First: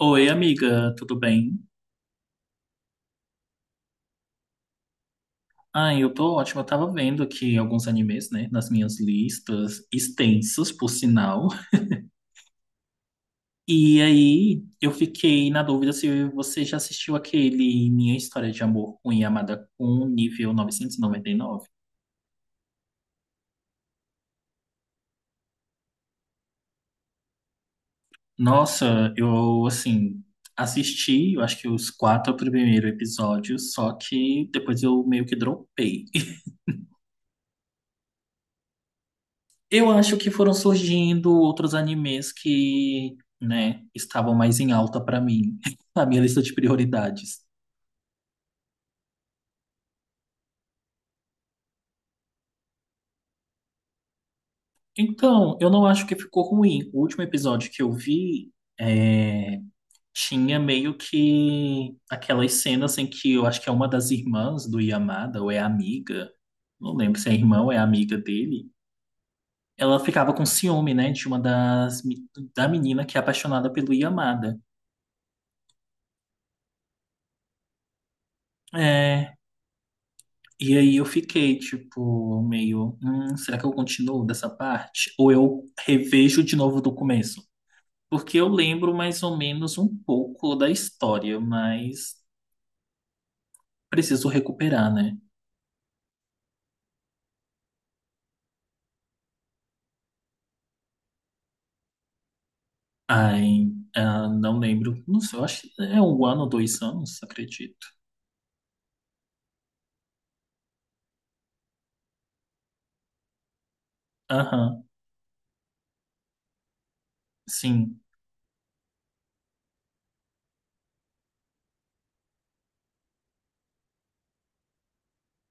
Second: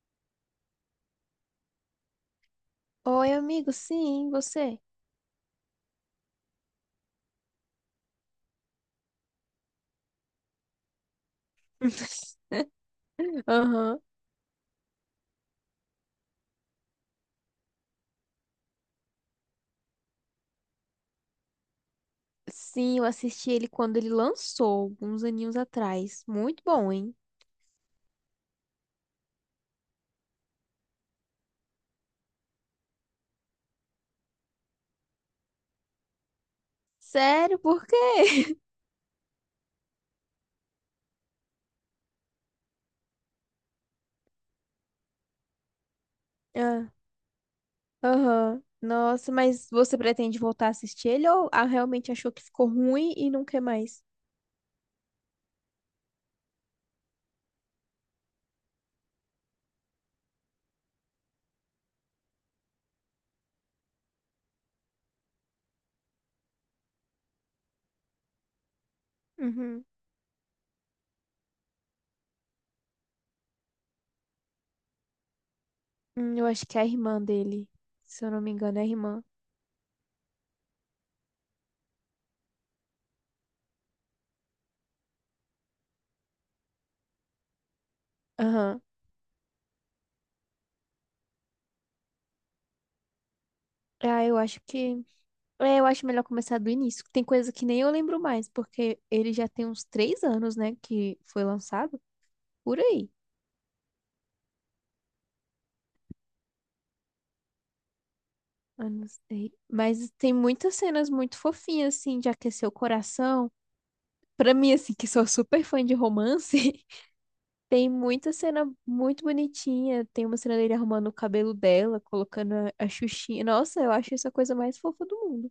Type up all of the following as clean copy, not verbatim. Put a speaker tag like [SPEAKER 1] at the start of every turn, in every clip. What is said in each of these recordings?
[SPEAKER 1] Oi, amiga, tudo bem?
[SPEAKER 2] Oi, amigo, sim, você?
[SPEAKER 1] Ai, eu tô ótima. Eu tava vendo aqui alguns animes, né, nas minhas listas, extensas, por sinal.
[SPEAKER 2] Aham.
[SPEAKER 1] E aí, eu fiquei na dúvida se você já assistiu aquele Minha História de Amor com Yamada-kun, nível novecentos e noventa e nove.
[SPEAKER 2] Sim, eu assisti ele quando ele lançou, uns aninhos atrás. Muito bom, hein?
[SPEAKER 1] Nossa, eu, assim, assisti, eu acho que os quatro primeiros episódios, só que depois eu meio que dropei.
[SPEAKER 2] Sério, por quê?
[SPEAKER 1] Eu acho que foram surgindo outros animes que, né, estavam mais em alta pra mim, na minha lista de
[SPEAKER 2] Ah,
[SPEAKER 1] prioridades.
[SPEAKER 2] aham. Nossa, mas você pretende voltar a assistir ele ou realmente achou que ficou ruim e não quer mais?
[SPEAKER 1] Então, eu não acho que ficou ruim. O último episódio que eu vi é, tinha meio que aquelas cenas em que eu acho que é uma das irmãs do Yamada, ou é amiga, não lembro se é irmã ou é amiga dele.
[SPEAKER 2] Uhum.
[SPEAKER 1] Ela ficava com ciúme, né, de uma das, me- da menina que é apaixonada pelo Yamada.
[SPEAKER 2] Eu acho que é a irmã dele. Se eu não me engano, é a irmã.
[SPEAKER 1] É. E aí eu fiquei, tipo, meio, será que eu continuo dessa parte? Ou eu revejo de novo do começo? Porque eu
[SPEAKER 2] Aham.
[SPEAKER 1] lembro mais ou menos um pouco da história, mas
[SPEAKER 2] Ah,
[SPEAKER 1] preciso
[SPEAKER 2] eu acho
[SPEAKER 1] recuperar,
[SPEAKER 2] que.
[SPEAKER 1] né?"
[SPEAKER 2] É, eu acho melhor começar do início. Tem coisa que nem eu lembro mais, porque ele já tem uns 3 anos, né, que foi lançado. Por aí.
[SPEAKER 1] Ai, ah, não lembro. Não sei, eu acho que é um ano, dois anos, acredito.
[SPEAKER 2] Eu não sei. Mas tem muitas cenas muito fofinhas, assim, de aquecer o coração. Pra mim,
[SPEAKER 1] Aham,
[SPEAKER 2] assim, que sou super fã de romance, tem
[SPEAKER 1] sim.
[SPEAKER 2] muita cena muito bonitinha. Tem uma cena dele arrumando o cabelo dela, colocando a xuxinha. Nossa, eu acho isso a coisa mais fofa do mundo.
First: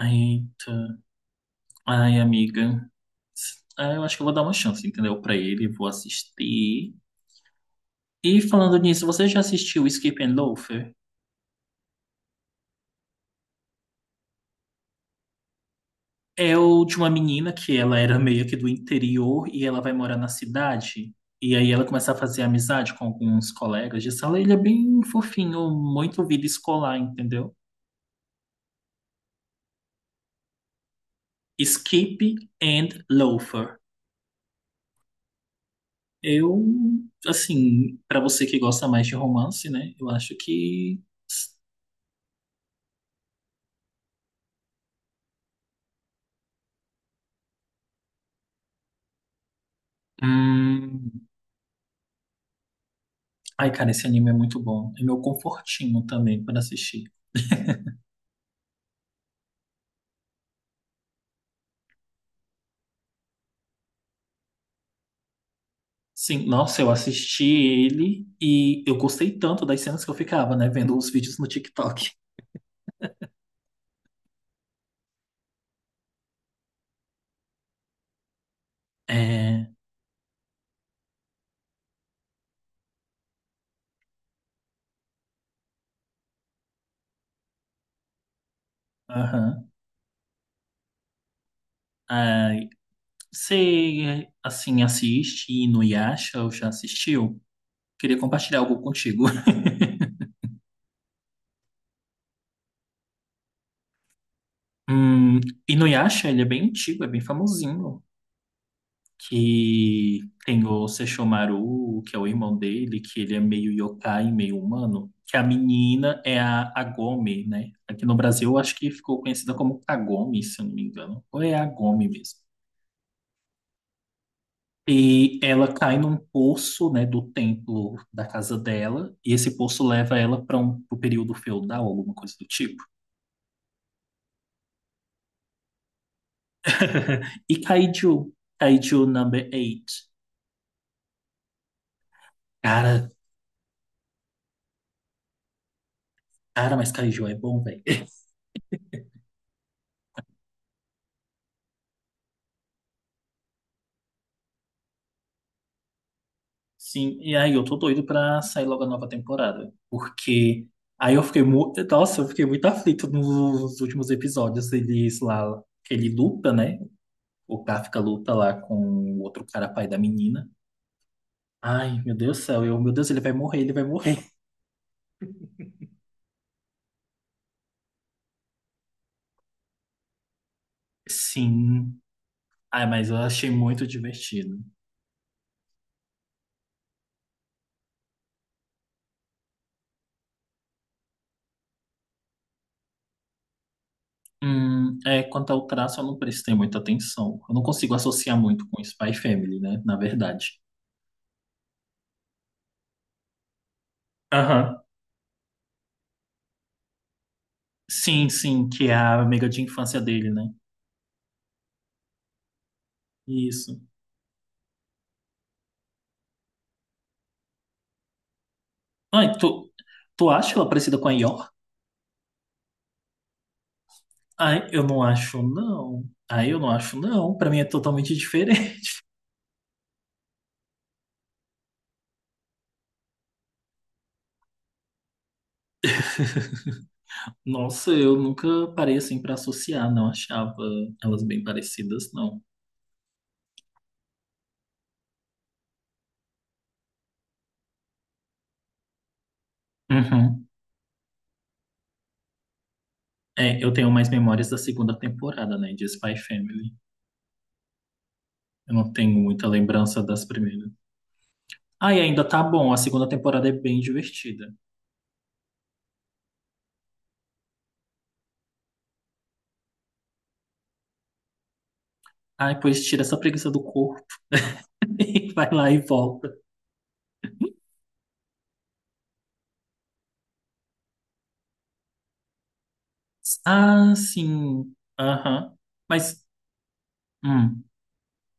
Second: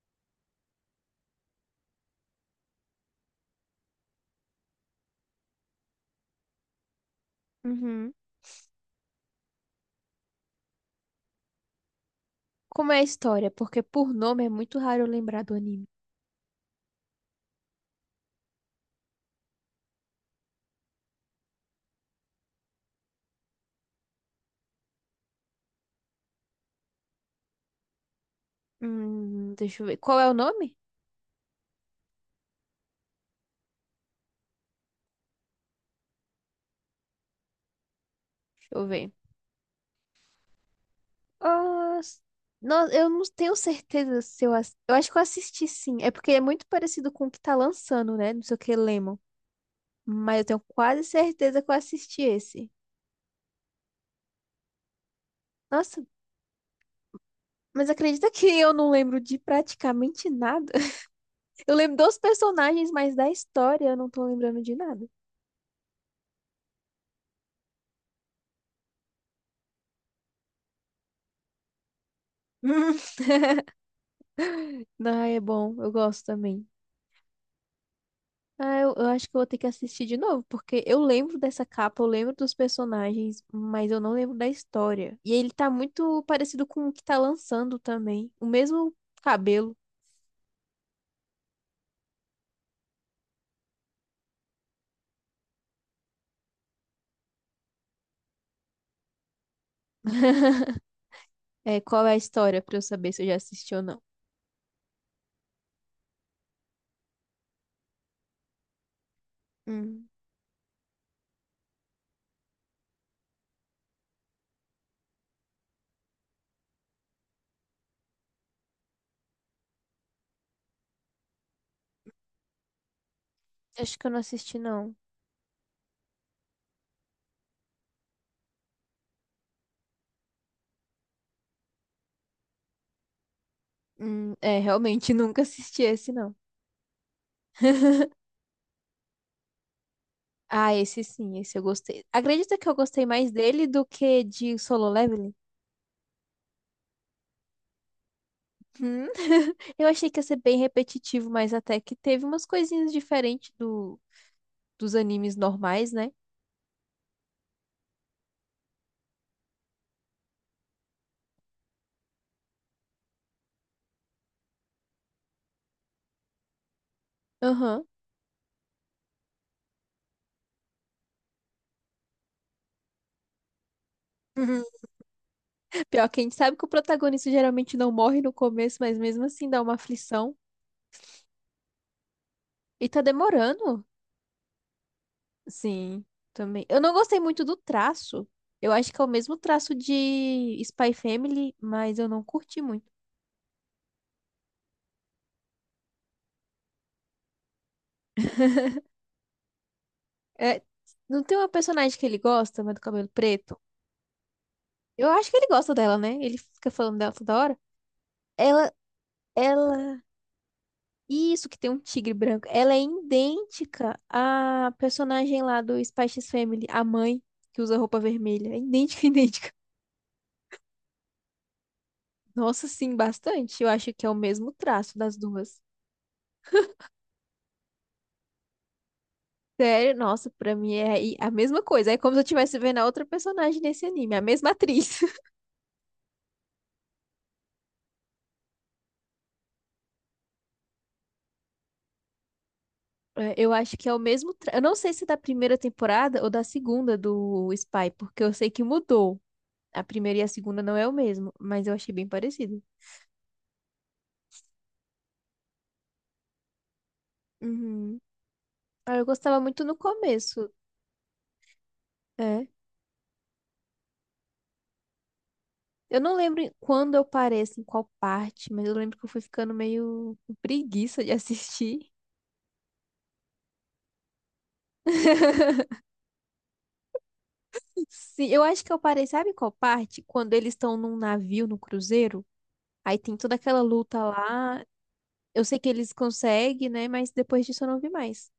[SPEAKER 1] Eita. Ai, amiga. Ah, eu acho que eu vou dar uma chance, entendeu? Pra ele, vou assistir.
[SPEAKER 2] Uhum.
[SPEAKER 1] E falando nisso, você já assistiu Skip and Loafer?
[SPEAKER 2] Como é a história? Porque por nome é muito raro eu lembrar do anime.
[SPEAKER 1] É o de uma menina que ela era meio que do interior e ela vai morar na cidade. E aí ela começa a fazer amizade com alguns colegas de sala. Ele é bem fofinho, muito vida escolar, entendeu?
[SPEAKER 2] Deixa eu ver. Qual é o nome?
[SPEAKER 1] Skip and Loafer. Eu, assim, pra você que
[SPEAKER 2] Deixa
[SPEAKER 1] gosta
[SPEAKER 2] eu
[SPEAKER 1] mais
[SPEAKER 2] ver.
[SPEAKER 1] de romance, né? Eu acho que.
[SPEAKER 2] Ah, eu não tenho certeza se eu... ass- Eu acho que eu assisti sim. É porque é muito parecido com o que tá lançando, né? Não sei o que, Lemon. Mas eu tenho quase
[SPEAKER 1] Hum...
[SPEAKER 2] certeza que eu assisti esse.
[SPEAKER 1] Ai, cara, esse anime é muito bom. É meu
[SPEAKER 2] Nossa,
[SPEAKER 1] confortinho também para assistir.
[SPEAKER 2] mas acredita que eu não lembro de praticamente nada? Eu lembro dos personagens, mas da história eu não tô lembrando de nada.
[SPEAKER 1] Sim, nossa, eu assisti ele e eu gostei tanto das cenas que eu ficava, né, vendo os vídeos no TikTok.
[SPEAKER 2] Ah, é bom. Eu gosto também. Ah, eu acho que eu vou ter que
[SPEAKER 1] É,
[SPEAKER 2] assistir de novo, porque eu lembro dessa capa, eu lembro dos personagens, mas eu não lembro da história. E ele tá muito parecido com o que tá lançando também. O mesmo
[SPEAKER 1] aham.
[SPEAKER 2] cabelo.
[SPEAKER 1] Ai, você, assim, assiste Inuyasha ou já assistiu? Queria compartilhar algo contigo.
[SPEAKER 2] É, qual é a história pra eu saber se eu já assisti ou não?
[SPEAKER 1] Hum, Inuyasha, ele é bem antigo, é bem famosinho.
[SPEAKER 2] Hum,
[SPEAKER 1] Que tem o Sesshomaru, que é o irmão dele, que ele é meio yokai, meio humano, que a menina é a Agome, né? Aqui no Brasil, eu acho que ficou conhecida como Kagome, se eu não me engano. Ou é Agome mesmo.
[SPEAKER 2] acho que eu não assisti, não.
[SPEAKER 1] E ela cai num poço, né, do templo da casa dela, e esse poço leva ela para um pro período feudal, alguma coisa do tipo.
[SPEAKER 2] É, realmente nunca assisti esse, não.
[SPEAKER 1] E Kaiju number 8.
[SPEAKER 2] Ah, esse sim, esse eu gostei. Acredita que eu gostei
[SPEAKER 1] Cara,
[SPEAKER 2] mais dele do que de Solo Leveling?
[SPEAKER 1] cara, mas Kaiju é bom, velho.
[SPEAKER 2] Hum. Eu achei que ia ser bem repetitivo, mas até que teve umas coisinhas diferentes dos animes normais, né?
[SPEAKER 1] Sim, e aí eu tô doido pra sair logo a nova temporada, porque aí nossa, eu fiquei muito aflito nos últimos episódios, eles lá, que ele luta, né? O
[SPEAKER 2] Aham.
[SPEAKER 1] Kafka luta lá com o outro cara pai da menina. Ai, meu Deus do céu, meu Deus, ele vai morrer, ele vai morrer.
[SPEAKER 2] Uhum. Pior que a gente sabe que o protagonista geralmente não morre no começo, mas mesmo assim dá uma aflição.
[SPEAKER 1] Sim. Ai,
[SPEAKER 2] E tá
[SPEAKER 1] mas eu achei
[SPEAKER 2] demorando.
[SPEAKER 1] muito divertido.
[SPEAKER 2] Sim. Também. Eu não gostei muito do traço. Eu acho que é o mesmo traço de Spy Family, mas eu não curti muito.
[SPEAKER 1] Quanto ao traço, eu não prestei muita atenção. Eu não consigo associar muito com Spy Family, né? Na verdade.
[SPEAKER 2] É, não tem uma personagem que ele gosta, mas do cabelo preto?
[SPEAKER 1] Aham.
[SPEAKER 2] Eu acho que ele gosta dela, né? Ele fica falando dela toda hora.
[SPEAKER 1] Sim, sim,
[SPEAKER 2] Ela,
[SPEAKER 1] que é a amiga de infância
[SPEAKER 2] ela
[SPEAKER 1] dele, né?
[SPEAKER 2] Isso, que tem um tigre branco. Ela é
[SPEAKER 1] Isso.
[SPEAKER 2] idêntica à personagem lá do Spice Family, a mãe que usa roupa vermelha. É idêntica,
[SPEAKER 1] Ai,
[SPEAKER 2] idêntica.
[SPEAKER 1] tu acha ela parecida com a Yor?
[SPEAKER 2] Nossa, sim, bastante. Eu acho que é o mesmo
[SPEAKER 1] Ai, eu
[SPEAKER 2] traço
[SPEAKER 1] não
[SPEAKER 2] das
[SPEAKER 1] acho,
[SPEAKER 2] duas.
[SPEAKER 1] não. Ai, eu não acho, não. Pra mim é totalmente diferente.
[SPEAKER 2] Sério, nossa, pra mim é a mesma coisa. É como se eu estivesse vendo a outra personagem nesse anime, a mesma atriz.
[SPEAKER 1] Nossa, eu nunca parei assim pra associar, não achava elas bem parecidas, não.
[SPEAKER 2] É, eu acho que é o mesmo. Eu não sei se é da primeira temporada ou da segunda do Spy, porque eu sei que mudou. A primeira e a
[SPEAKER 1] Uhum.
[SPEAKER 2] segunda não é o mesmo, mas eu achei bem parecido.
[SPEAKER 1] É, eu tenho mais memórias da segunda temporada, né, de Spy Family.
[SPEAKER 2] Uhum.
[SPEAKER 1] Eu não
[SPEAKER 2] Ah, eu
[SPEAKER 1] tenho
[SPEAKER 2] gostava
[SPEAKER 1] muita
[SPEAKER 2] muito no
[SPEAKER 1] lembrança das
[SPEAKER 2] começo.
[SPEAKER 1] primeiras. Ai, ainda tá
[SPEAKER 2] É.
[SPEAKER 1] bom, a segunda temporada é bem divertida.
[SPEAKER 2] Eu não lembro quando eu parei, assim, qual parte, mas eu lembro que eu fui ficando meio com preguiça de assistir.
[SPEAKER 1] Ai, pois tira essa preguiça do corpo e vai lá e volta.
[SPEAKER 2] Sim, eu acho que eu parei, sabe qual parte? Quando eles estão num navio, no cruzeiro, aí tem toda aquela
[SPEAKER 1] Ah,
[SPEAKER 2] luta lá.
[SPEAKER 1] sim.
[SPEAKER 2] Eu
[SPEAKER 1] Aham.
[SPEAKER 2] sei que eles
[SPEAKER 1] Mas.
[SPEAKER 2] conseguem, né? Mas depois
[SPEAKER 1] hum.
[SPEAKER 2] disso eu não vi mais.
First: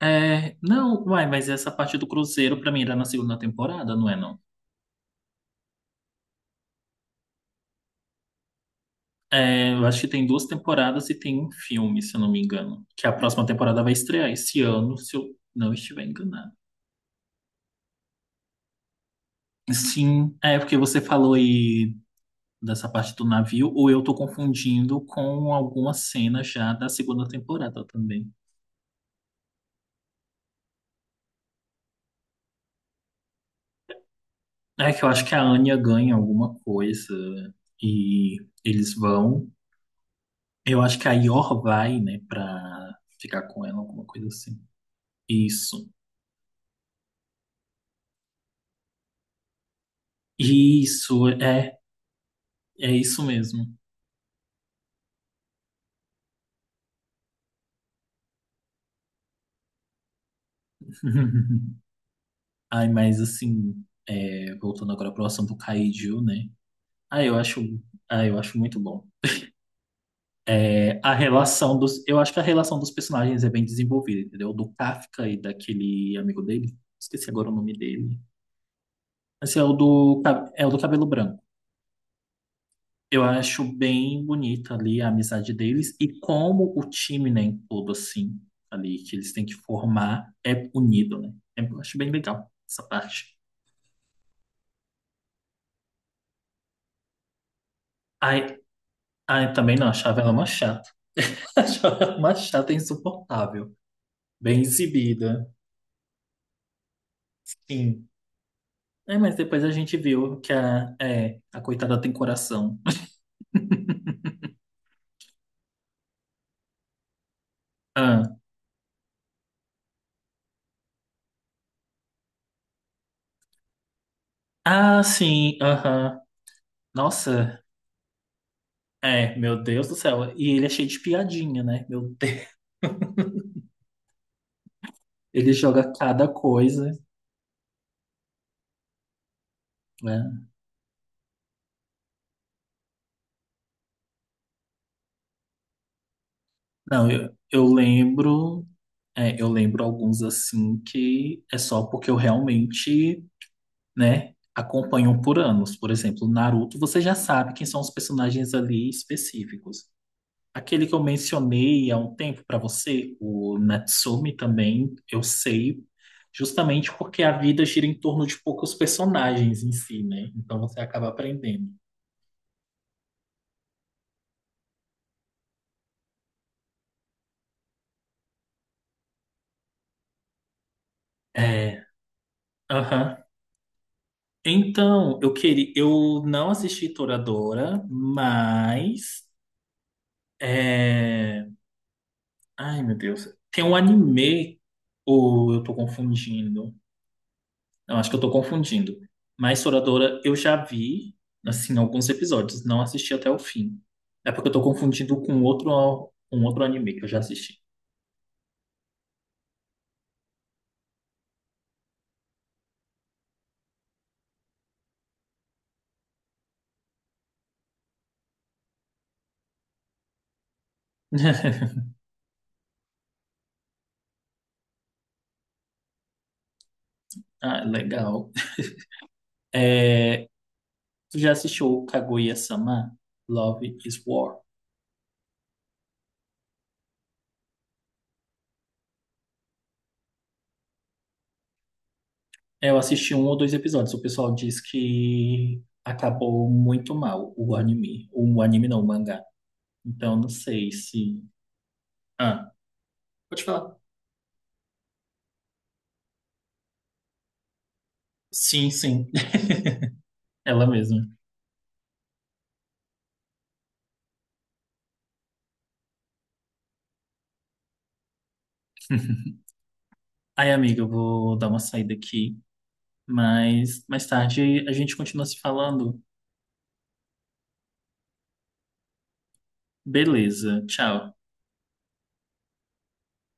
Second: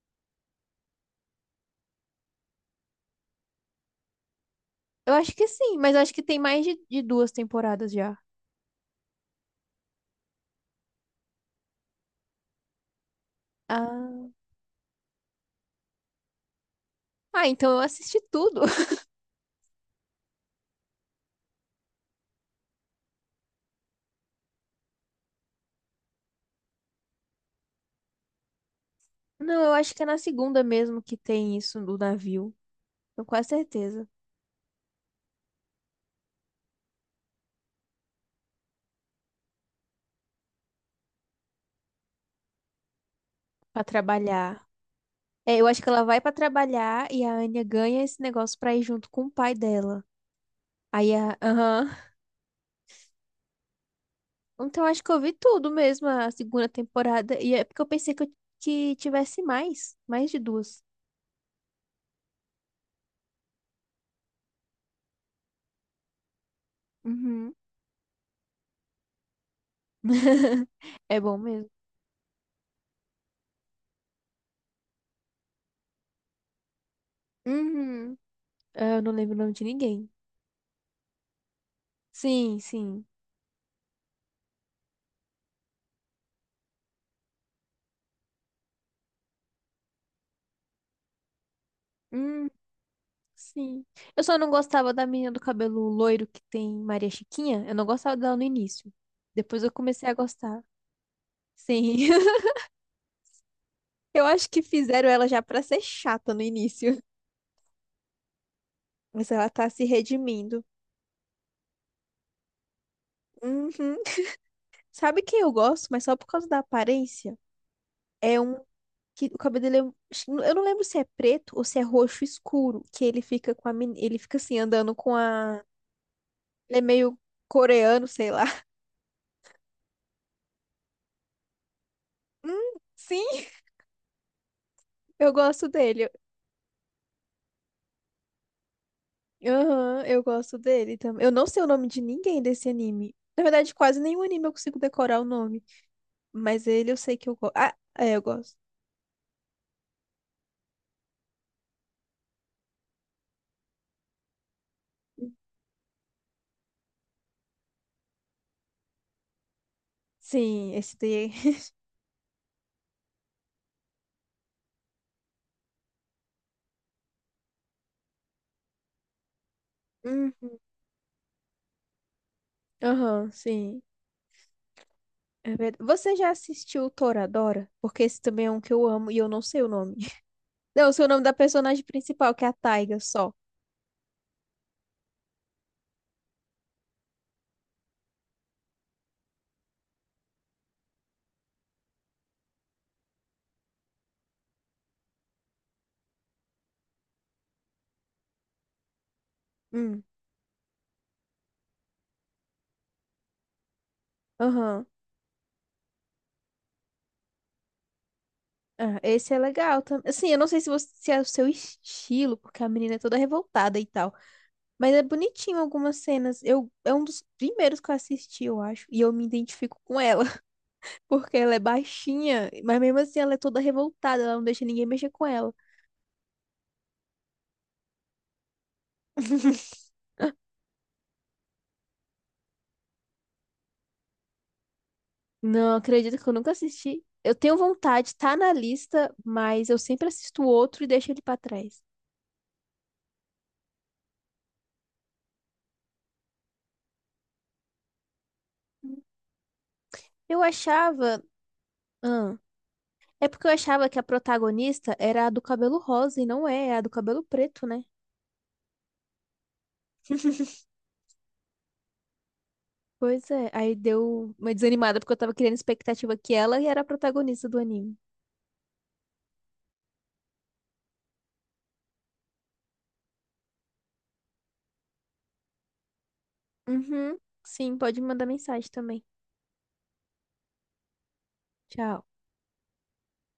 [SPEAKER 1] É, não, vai, mas essa parte do Cruzeiro pra mim era na segunda temporada, não é não?
[SPEAKER 2] Eu acho que sim, mas eu acho que tem mais de duas temporadas já.
[SPEAKER 1] É, eu acho que tem duas temporadas e tem um filme, se eu não me engano, que a próxima temporada vai estrear
[SPEAKER 2] Ah,
[SPEAKER 1] esse ano, se eu não estiver enganado.
[SPEAKER 2] ah, então eu assisti tudo.
[SPEAKER 1] Sim, é porque você falou aí dessa parte do navio, ou eu tô confundindo com alguma cena já da segunda temporada também.
[SPEAKER 2] Não, eu acho que é na segunda mesmo que tem isso do navio. Tenho quase certeza.
[SPEAKER 1] É que eu acho que a Anya ganha alguma coisa e eles vão. Eu acho que a Yor vai, né, pra ficar com ela,
[SPEAKER 2] Pra
[SPEAKER 1] alguma coisa assim.
[SPEAKER 2] trabalhar. É, eu acho
[SPEAKER 1] Isso.
[SPEAKER 2] que ela vai pra trabalhar e a Anya ganha esse negócio pra ir junto com o pai dela. Aí
[SPEAKER 1] Isso,
[SPEAKER 2] a.
[SPEAKER 1] é,
[SPEAKER 2] Aham.
[SPEAKER 1] é isso mesmo.
[SPEAKER 2] Então eu acho que eu vi tudo mesmo a segunda temporada. E é porque eu pensei que tivesse mais. Mais de duas.
[SPEAKER 1] Ai, mas assim, voltando agora pro assunto Kaiju, né? Ah, eu
[SPEAKER 2] Uhum.
[SPEAKER 1] acho, ah, eu acho muito bom. É,
[SPEAKER 2] É bom mesmo.
[SPEAKER 1] eu acho que a relação dos personagens é bem desenvolvida, entendeu? Do Kafka e daquele amigo dele, esqueci agora o nome dele.
[SPEAKER 2] Uhum. Ah, eu não lembro o nome
[SPEAKER 1] Esse é
[SPEAKER 2] de
[SPEAKER 1] o
[SPEAKER 2] ninguém.
[SPEAKER 1] do, ca- é o do cabelo branco.
[SPEAKER 2] Sim, sim.
[SPEAKER 1] Eu acho bem bonita ali a amizade deles e como o time, né, em todo assim, ali que eles têm que formar é unido, né? É, eu acho bem
[SPEAKER 2] Hum,
[SPEAKER 1] legal essa parte.
[SPEAKER 2] sim. Eu só não gostava da menina do cabelo loiro que tem Maria Chiquinha. Eu não gostava dela no
[SPEAKER 1] Ai,
[SPEAKER 2] início.
[SPEAKER 1] ai,
[SPEAKER 2] Depois eu
[SPEAKER 1] também não,
[SPEAKER 2] comecei a
[SPEAKER 1] achava ela uma
[SPEAKER 2] gostar.
[SPEAKER 1] chata. Achava
[SPEAKER 2] Sim.
[SPEAKER 1] ela uma chata insuportável.
[SPEAKER 2] Eu acho
[SPEAKER 1] Bem
[SPEAKER 2] que fizeram ela já
[SPEAKER 1] exibida.
[SPEAKER 2] pra ser chata no início,
[SPEAKER 1] Sim. É,
[SPEAKER 2] mas
[SPEAKER 1] mas
[SPEAKER 2] ela
[SPEAKER 1] depois a
[SPEAKER 2] tá se
[SPEAKER 1] gente viu que
[SPEAKER 2] redimindo.
[SPEAKER 1] a coitada tem coração.
[SPEAKER 2] Uhum. Sabe quem eu gosto, mas só por causa da aparência?
[SPEAKER 1] Ah,
[SPEAKER 2] É um que o cabelo dele é. Eu não lembro se é preto ou se é roxo escuro, que ele fica com a ele fica assim andando
[SPEAKER 1] ah
[SPEAKER 2] com
[SPEAKER 1] sim,
[SPEAKER 2] a
[SPEAKER 1] aham.
[SPEAKER 2] ele é meio
[SPEAKER 1] Nossa,
[SPEAKER 2] coreano, sei lá.
[SPEAKER 1] meu Deus do céu. E ele é cheio de piadinha, né? Meu Deus.
[SPEAKER 2] Sim, eu
[SPEAKER 1] Ele
[SPEAKER 2] gosto
[SPEAKER 1] joga
[SPEAKER 2] dele.
[SPEAKER 1] cada coisa.
[SPEAKER 2] Aham,
[SPEAKER 1] Né?
[SPEAKER 2] eu gosto dele também. Eu não sei o nome de ninguém desse anime. Na verdade, quase nenhum anime eu consigo decorar o nome, mas ele eu
[SPEAKER 1] Não,
[SPEAKER 2] sei que
[SPEAKER 1] eu,
[SPEAKER 2] eu gosto.
[SPEAKER 1] eu
[SPEAKER 2] Ah, é, eu gosto.
[SPEAKER 1] lembro, é, eu lembro alguns assim que é só porque eu realmente, né, acompanho por anos. Por exemplo, Naruto, você já sabe quem são os personagens ali específicos.
[SPEAKER 2] Sim,
[SPEAKER 1] Aquele que
[SPEAKER 2] esse
[SPEAKER 1] eu
[SPEAKER 2] daí.
[SPEAKER 1] mencionei há um tempo pra você, o Natsumi também, eu sei, justamente porque a vida gira em torno de poucos personagens em si, né?
[SPEAKER 2] Hum,
[SPEAKER 1] Então você acaba aprendendo.
[SPEAKER 2] aham, sim. É verdade. Você já assistiu o Toradora? Porque esse também é um que eu amo e eu não sei o nome. Não, eu sei o nome da personagem
[SPEAKER 1] É,
[SPEAKER 2] principal, que é a Taiga,
[SPEAKER 1] aham.
[SPEAKER 2] só.
[SPEAKER 1] Então, eu não assisti Toradora, mas é... ai meu Deus, tem um anime ou eu tô confundindo? Eu acho que eu tô confundindo. Mas
[SPEAKER 2] Hum.
[SPEAKER 1] Toradora eu já vi, assim, alguns episódios, não assisti até o fim. É porque eu tô
[SPEAKER 2] Aham.
[SPEAKER 1] confundindo um outro anime que eu já assisti.
[SPEAKER 2] Ah, esse é legal também. Assim, eu não sei se é o seu estilo, porque a menina é toda revoltada e tal. Mas é bonitinho algumas cenas. É um dos primeiros que eu assisti, eu acho. E eu me identifico com ela, porque ela é baixinha, mas mesmo assim ela é toda revoltada, ela não deixa ninguém mexer com ela.
[SPEAKER 1] Ah, legal. É... Tu já assistiu Kaguya-sama? Love is War?
[SPEAKER 2] Não, acredito que eu nunca assisti. Eu tenho vontade, tá na lista, mas eu sempre assisto outro e deixo ele pra trás.
[SPEAKER 1] Eu assisti um ou dois episódios. O pessoal diz que acabou muito mal o anime. O anime não, o mangá. Então não
[SPEAKER 2] Eu
[SPEAKER 1] sei se.
[SPEAKER 2] achava. Ah,
[SPEAKER 1] Ah,
[SPEAKER 2] é
[SPEAKER 1] pode
[SPEAKER 2] porque eu
[SPEAKER 1] falar.
[SPEAKER 2] achava que a protagonista era a do cabelo rosa e não é, é a do cabelo preto, né?
[SPEAKER 1] Sim, sim. Ela mesma.
[SPEAKER 2] Pois é, aí deu uma desanimada porque eu tava criando expectativa que ela era a protagonista do anime.
[SPEAKER 1] Ai, amiga, eu vou dar uma saída aqui. Mas mais tarde a gente continua se falando.
[SPEAKER 2] Uhum, sim, pode mandar mensagem também.
[SPEAKER 1] Beleza. Tchau.
[SPEAKER 2] Tchau.